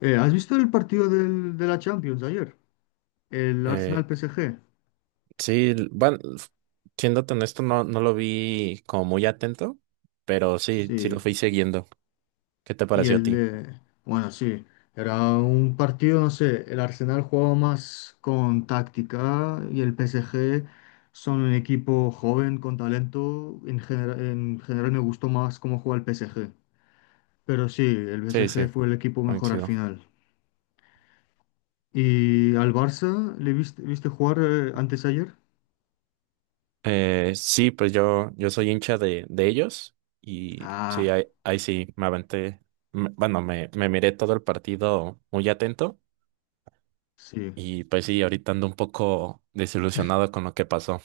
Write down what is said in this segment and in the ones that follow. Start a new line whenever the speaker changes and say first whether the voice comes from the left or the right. left: ¿Has visto el partido de la Champions ayer? El
right: Eh,
left: Arsenal-PSG.
right: sí, bueno, siéndote honesto, no lo vi como muy atento, pero sí,
left: Sí.
right: lo fui siguiendo. ¿Qué te
left: Y
right: pareció a
left: el
right: ti?
left: de... Bueno, sí. Era un partido, no sé, el Arsenal jugaba más con táctica y el PSG son un equipo joven, con talento. En general, me gustó más cómo juega el PSG. Pero sí, el
right: Sí, sí,
left: PSG fue el equipo mejor al
right: coincido.
left: final. ¿Y al Barça le viste, jugar, antes ayer?
right: Sí, pues yo soy hincha de ellos y sí,
left: Ah,
right: ahí sí, me aventé. Bueno, me miré todo el partido muy atento
left: sí.
right: y pues sí, ahorita ando un poco desilusionado con lo que pasó.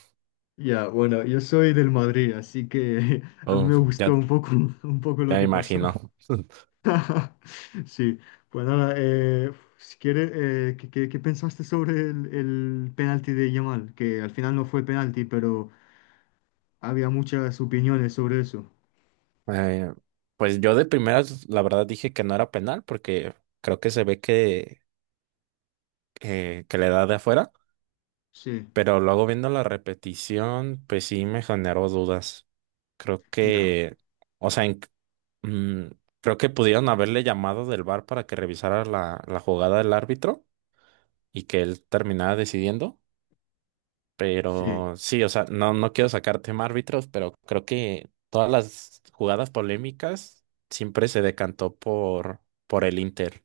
left: Ya, bueno, yo soy del Madrid, así que a mí me
right: Uf, ya,
left: gustó un poco, un poco lo
right: ya me
left: que pasó.
right: imagino.
left: Sí, pues nada, si quieres, ¿qué, qué pensaste sobre el penalti de Yamal? Que al final no fue penalti, pero había muchas opiniones sobre eso.
right: Eh, pues yo de primeras, la verdad, dije que no era penal porque creo que se ve que le da de afuera,
left: Sí,
right: pero luego viendo la repetición, pues sí me generó dudas. Creo
left: ya,
right: que, o sea, mm, creo que pudieron haberle llamado del VAR para que revisara la jugada del árbitro y que él terminara decidiendo.
left: sí.
right: Pero sí, o sea, no quiero sacar tema árbitros, pero creo que todas las jugadas polémicas siempre se decantó por el Inter.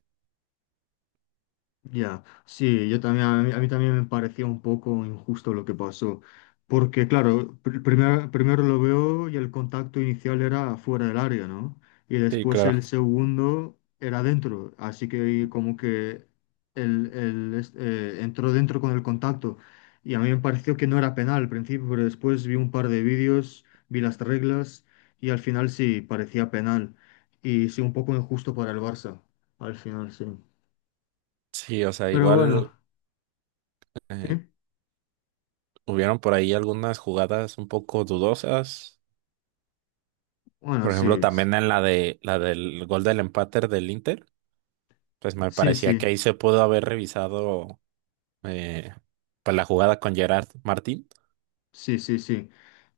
left: Ya, sí, yo también, a mí también me parecía un poco injusto lo que pasó, porque claro, primero lo veo y el contacto inicial era fuera del área, ¿no? Y
right: Sí,
left: después
right: claro.
left: el segundo era dentro, así que como que entró dentro con el contacto y a mí me pareció que no era penal al principio, pero después vi un par de vídeos, vi las reglas y al final sí, parecía penal y sí, un poco injusto para el Barça, al final sí.
right: Sí, o sea,
left: Pero bueno.
right: igual
left: Sí,
right: eh, hubieron por ahí algunas jugadas un poco dudosas.
left: bueno,
right: Por ejemplo,
left: sí, sí,
right: también en la de la del gol del empate del Inter, pues me
left: sí,
right: parecía
left: sí,
right: que ahí se pudo haber revisado, eh, pues la jugada con Gerard Martín.
left: sí, sí.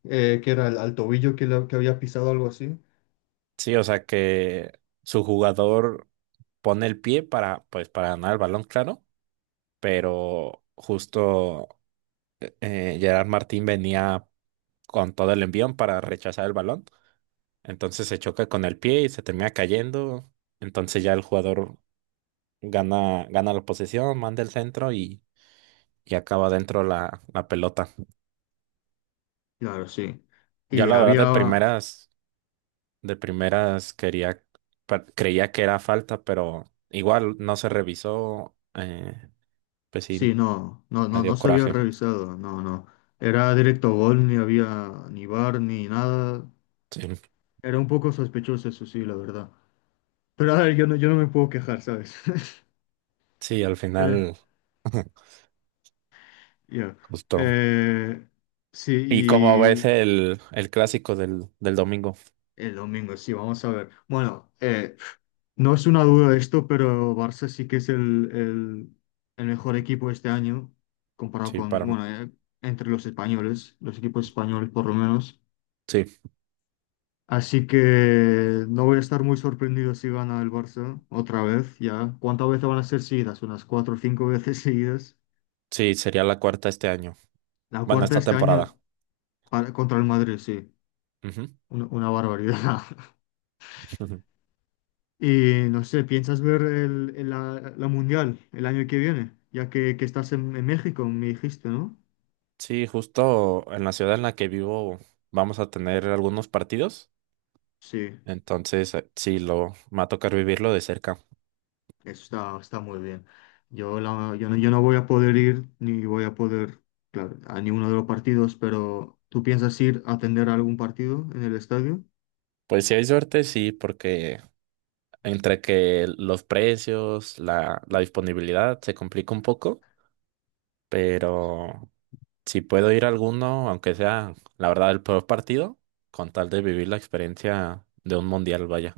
left: Que era el, al tobillo que, que había pisado algo así.
right: Sí, o sea que su jugador pone el pie para, pues, para ganar el balón, claro, pero justo, Gerard Martín venía con todo el envión para rechazar el balón, entonces se choca con el pie y se termina cayendo. Entonces ya el jugador gana, gana la posesión, manda el centro y acaba dentro la pelota.
left: Claro, sí.
right: Yo
left: Y
right: la verdad de
left: había,
right: primeras, quería, creía que era falta, pero igual no se revisó. Pues
left: sí,
right: sí,
left: no, no,
right: me
left: no, no
right: dio
left: se había
right: coraje.
left: revisado, no, no. Era directo gol, ni había ni bar ni nada.
right: Sí.
left: Era un poco sospechoso, eso sí, la verdad. Pero a ver, yo no me puedo quejar, ¿sabes?
right: Sí, al
left: Eh,
right: final,
left: ya.
right: justo.
left: Eh, sí,
right: ¿Y cómo ves
left: y
right: el clásico del domingo?
left: el domingo, sí, vamos a ver. Bueno, no es una duda de esto, pero Barça sí que es el mejor equipo este año, comparado
right: Sí,
left: con,
right: para mí.
left: bueno, entre los españoles, los equipos españoles por lo menos.
right: Sí,
left: Así que no voy a estar muy sorprendido si gana el Barça otra vez, ya. ¿Cuántas veces van a ser seguidas? Unas cuatro o cinco veces seguidas.
right: sí, sería la cuarta este año.
left: La
right: Bueno,
left: cuarta
right: esta
left: este año
right: temporada.
left: contra el Madrid, sí.
right: Ujú.
left: Una barbaridad.
right: Ujú.
left: Y no sé, ¿piensas ver la Mundial el año que viene? Ya que estás en México, me dijiste, ¿no?
right: Sí, justo en la ciudad en la que vivo vamos a tener algunos partidos.
left: Sí,
right: Entonces, sí, lo, me va a tocar vivirlo de cerca.
left: eso está muy bien. Yo no voy a poder ir ni voy a poder, claro, a ninguno de los partidos, pero ¿tú piensas ir a atender a algún partido en el estadio?
right: Pues si hay suerte, sí, porque entre que los precios, la
left: Po-
right: disponibilidad se complica un poco, pero si puedo ir a alguno, aunque sea la verdad el peor partido, con tal de vivir la experiencia de un mundial, vaya.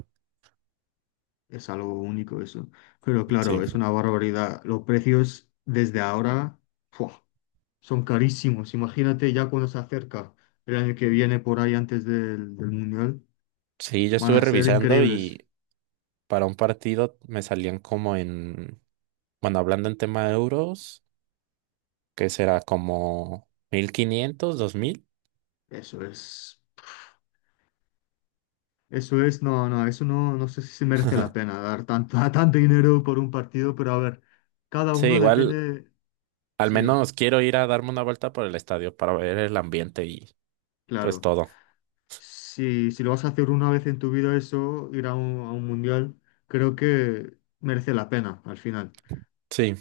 left: Es algo único eso. Pero
right: Sí.
left: claro, es una barbaridad. Los precios desde ahora, ¡fua! Son carísimos. Imagínate ya cuando se acerca el año que viene por ahí antes del Mundial,
right: Sí, yo
left: van
right: estuve
left: a ser
right: revisando
left: increíbles.
right: y para un partido me salían como en, bueno, hablando en tema de euros, que será como mil quinientos, dos mil.
left: Eso es. Eso es, no, no, eso no, no sé si se merece la pena dar tanto, tanto dinero por un partido, pero a ver, cada
right: Sí,
left: uno
right: igual
left: depende,
right: al
left: sí,
right: menos quiero ir a darme una vuelta por el estadio para ver el ambiente y pues
left: claro.
right: todo.
left: Si lo vas a hacer una vez en tu vida eso, ir a un mundial, creo que merece la pena al final.
right: Sí.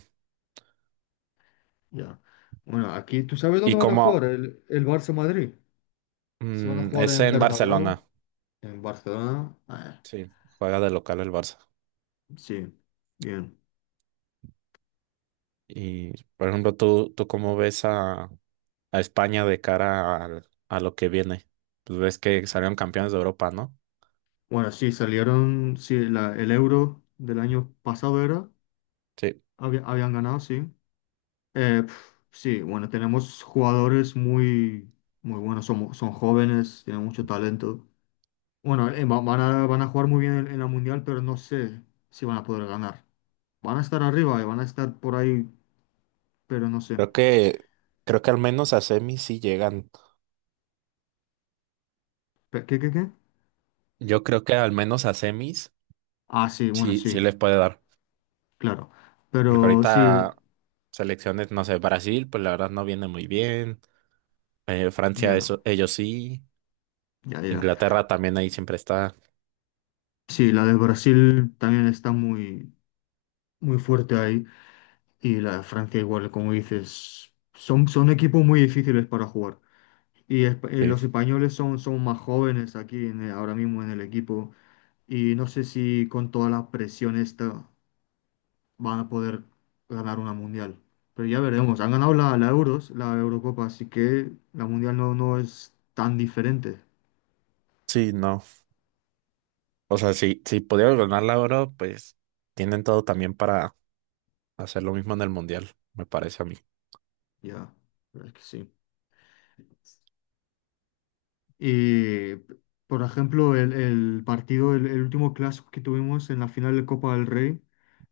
left: Ya. Bueno, aquí, ¿tú sabes
right: Y
left: dónde van a jugar
right: como
left: el Barça Madrid? Se van a jugar
right: es
left: en
right: en Barcelona,
left: Bernabéu, en Barcelona. Ah,
right: sí, juega de local el Barça.
left: sí, bien.
right: Y, por ejemplo, tú cómo ves a España de cara a lo que viene? Pues ves que salieron campeones de Europa, ¿no?
left: Bueno, sí, salieron, sí, el Euro del año pasado era.
right: Sí,
left: Habían ganado, sí. Eh, pf, sí, bueno, tenemos jugadores muy, muy buenos, son jóvenes, tienen mucho talento. Bueno, van a jugar muy bien en la Mundial, pero no sé si van a poder ganar. Van a estar arriba y van a estar por ahí, pero no sé.
right: creo que, creo que al menos a semis sí llegan.
left: ¿Qué?
right: Yo creo que al menos a semis
left: Ah, sí, bueno,
right: sí, sí
left: sí,
right: les puede dar.
left: claro.
right: Porque
left: Pero sí,
right: ahorita selecciones, no sé, Brasil, pues la verdad no viene muy bien. Francia,
left: ya,
right: eso, ellos sí.
left: ya, ya.
right: Inglaterra también ahí siempre está.
left: Sí, la de Brasil también está muy, muy fuerte ahí. Y la de Francia igual, como dices, son equipos muy difíciles para jugar. Y
right: Sí,
left: los españoles son más jóvenes aquí ahora mismo en el equipo y no sé si con toda la presión esta van a poder ganar una mundial. Pero ya veremos. Han ganado la Euros, la Eurocopa, así que la mundial no es tan diferente.
right: sí, no. O sea, si pudieron ganar la oro, pues tienen todo también para hacer lo mismo en el mundial, me parece a mí.
left: Ya, pero es que sí. Y, por ejemplo, el partido, el último clásico que tuvimos en la final de Copa del Rey,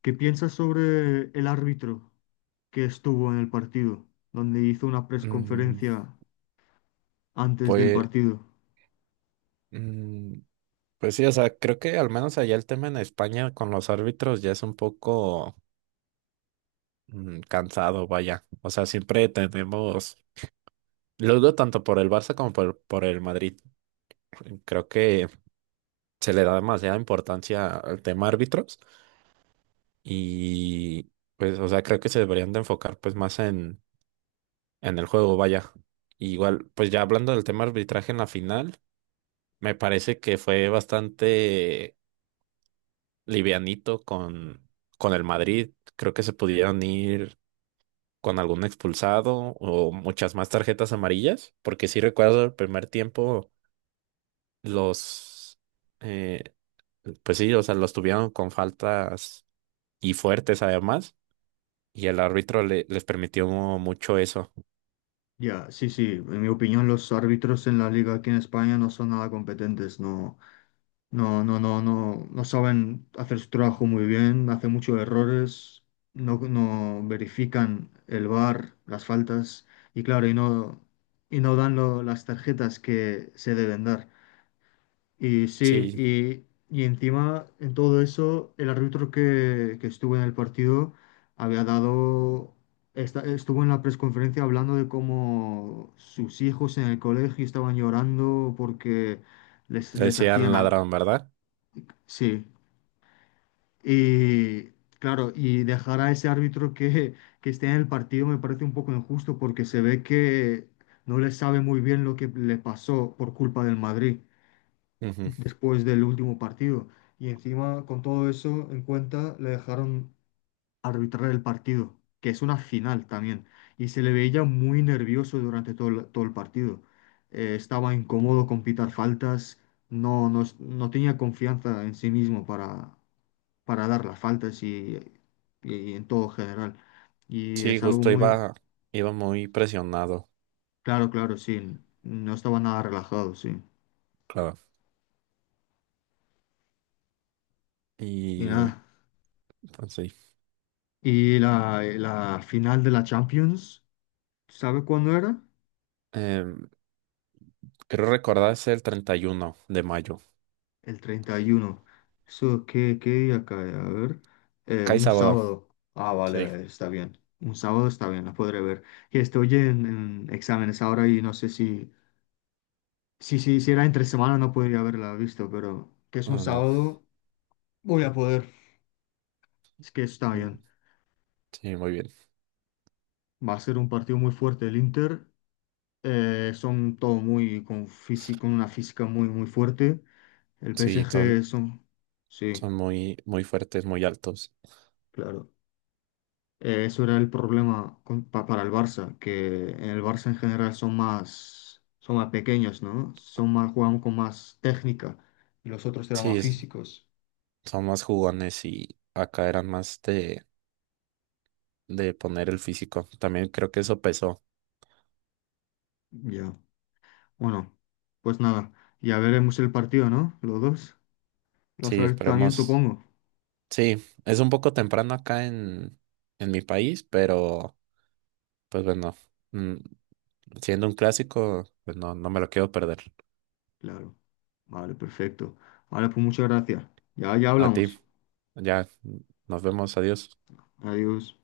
left: ¿qué piensas sobre el árbitro que estuvo en el partido, donde hizo una
right: Mm,
left: presconferencia antes del
right: pues,
left: partido?
right: mm, pues sí, o sea, creo que al menos allá el tema en España con los árbitros ya es un poco cansado, vaya. O sea, siempre tenemos, lo digo tanto por el Barça como por el Madrid. Creo que se le da demasiada importancia al tema árbitros y pues, o sea, creo que se deberían de enfocar pues más en el juego, vaya. Igual, pues ya hablando del tema arbitraje en la final. Me parece que fue bastante livianito con el Madrid. Creo que se pudieron ir con algún expulsado o muchas más tarjetas amarillas, porque sí recuerdo el primer tiempo los, eh, pues sí, o sea, los tuvieron con faltas y fuertes además, y el árbitro les permitió mucho eso.
left: Ya, sí, sí, en mi opinión los árbitros en la liga aquí en España no son nada competentes, no, no, no, no, no, no saben hacer su trabajo muy bien, hacen muchos errores, no verifican el VAR, las faltas y claro, y no dan las tarjetas que se deben dar. Y sí,
right: Sí,
left: y encima en todo eso, el árbitro que estuvo en el partido había dado, estuvo en la presconferencia hablando de cómo sus hijos en el colegio estaban llorando porque les,
right: le
left: les
right: decían
left: hacían...
right: ladrón, ¿verdad?
left: sí, y claro, y dejar a ese árbitro que esté en el partido me parece un poco injusto porque se ve que no le sabe muy bien lo que le pasó por culpa del Madrid
right: Ujú.
left: después del último partido. Y encima, con todo eso en cuenta, le dejaron arbitrar el partido, que es una final también. Y se le veía muy nervioso durante todo el partido. Estaba incómodo con pitar faltas, no tenía confianza en sí mismo para, dar las faltas y en todo general. Y
right: Sí,
left: es algo
right: justo
left: muy...
right: iba, iba muy presionado,
left: Claro, claro, sí. No estaba nada relajado, sí.
right: claro.
left: Y
right: Y
left: nada.
right: pues, sí.
left: Y la final de la Champions. ¿Sabe cuándo era?
right: Em, creo recordar es el 31 de mayo.
left: El 31. Eso, ¿qué día cae? A ver.
right: Cae
left: Un
right: sábado.
left: sábado. Ah,
right: Sí.
left: vale, está bien. Un sábado está bien, la podré ver. Y estoy en exámenes ahora y no sé si era entre semana no podría haberla visto, pero que es un
right: Ah, no.
left: sábado, voy a poder. Es que está
right: Mm,
left: bien.
right: sí, muy bien.
left: Va a ser un partido muy fuerte el Inter. Son todo muy con físico, una física muy, muy fuerte. El
right: Sí,
left: PSG
right: son,
left: son... Sí,
right: son muy, muy fuertes, muy altos.
left: claro. Eso era el problema para el Barça, que en el Barça en general son más, pequeños, ¿no? Son más, juegan con más técnica y los otros eran
right: Sí,
left: más físicos.
right: son más jugones y acá eran más de poner el físico. También creo que eso pesó.
left: Ya. Bueno, pues nada, ya veremos el partido, ¿no? Los dos. Lo vas a
right: Sí,
left: ver tú también,
right: esperemos.
left: supongo.
right: Sí, es un poco temprano acá en mi país, pero pues bueno, mm, siendo un clásico, pues no, no me lo quiero perder.
left: Claro. Vale, perfecto. Vale, pues muchas gracias. Ya, ya
right: A ti,
left: hablamos.
right: ya, nos vemos, adiós.
left: Adiós.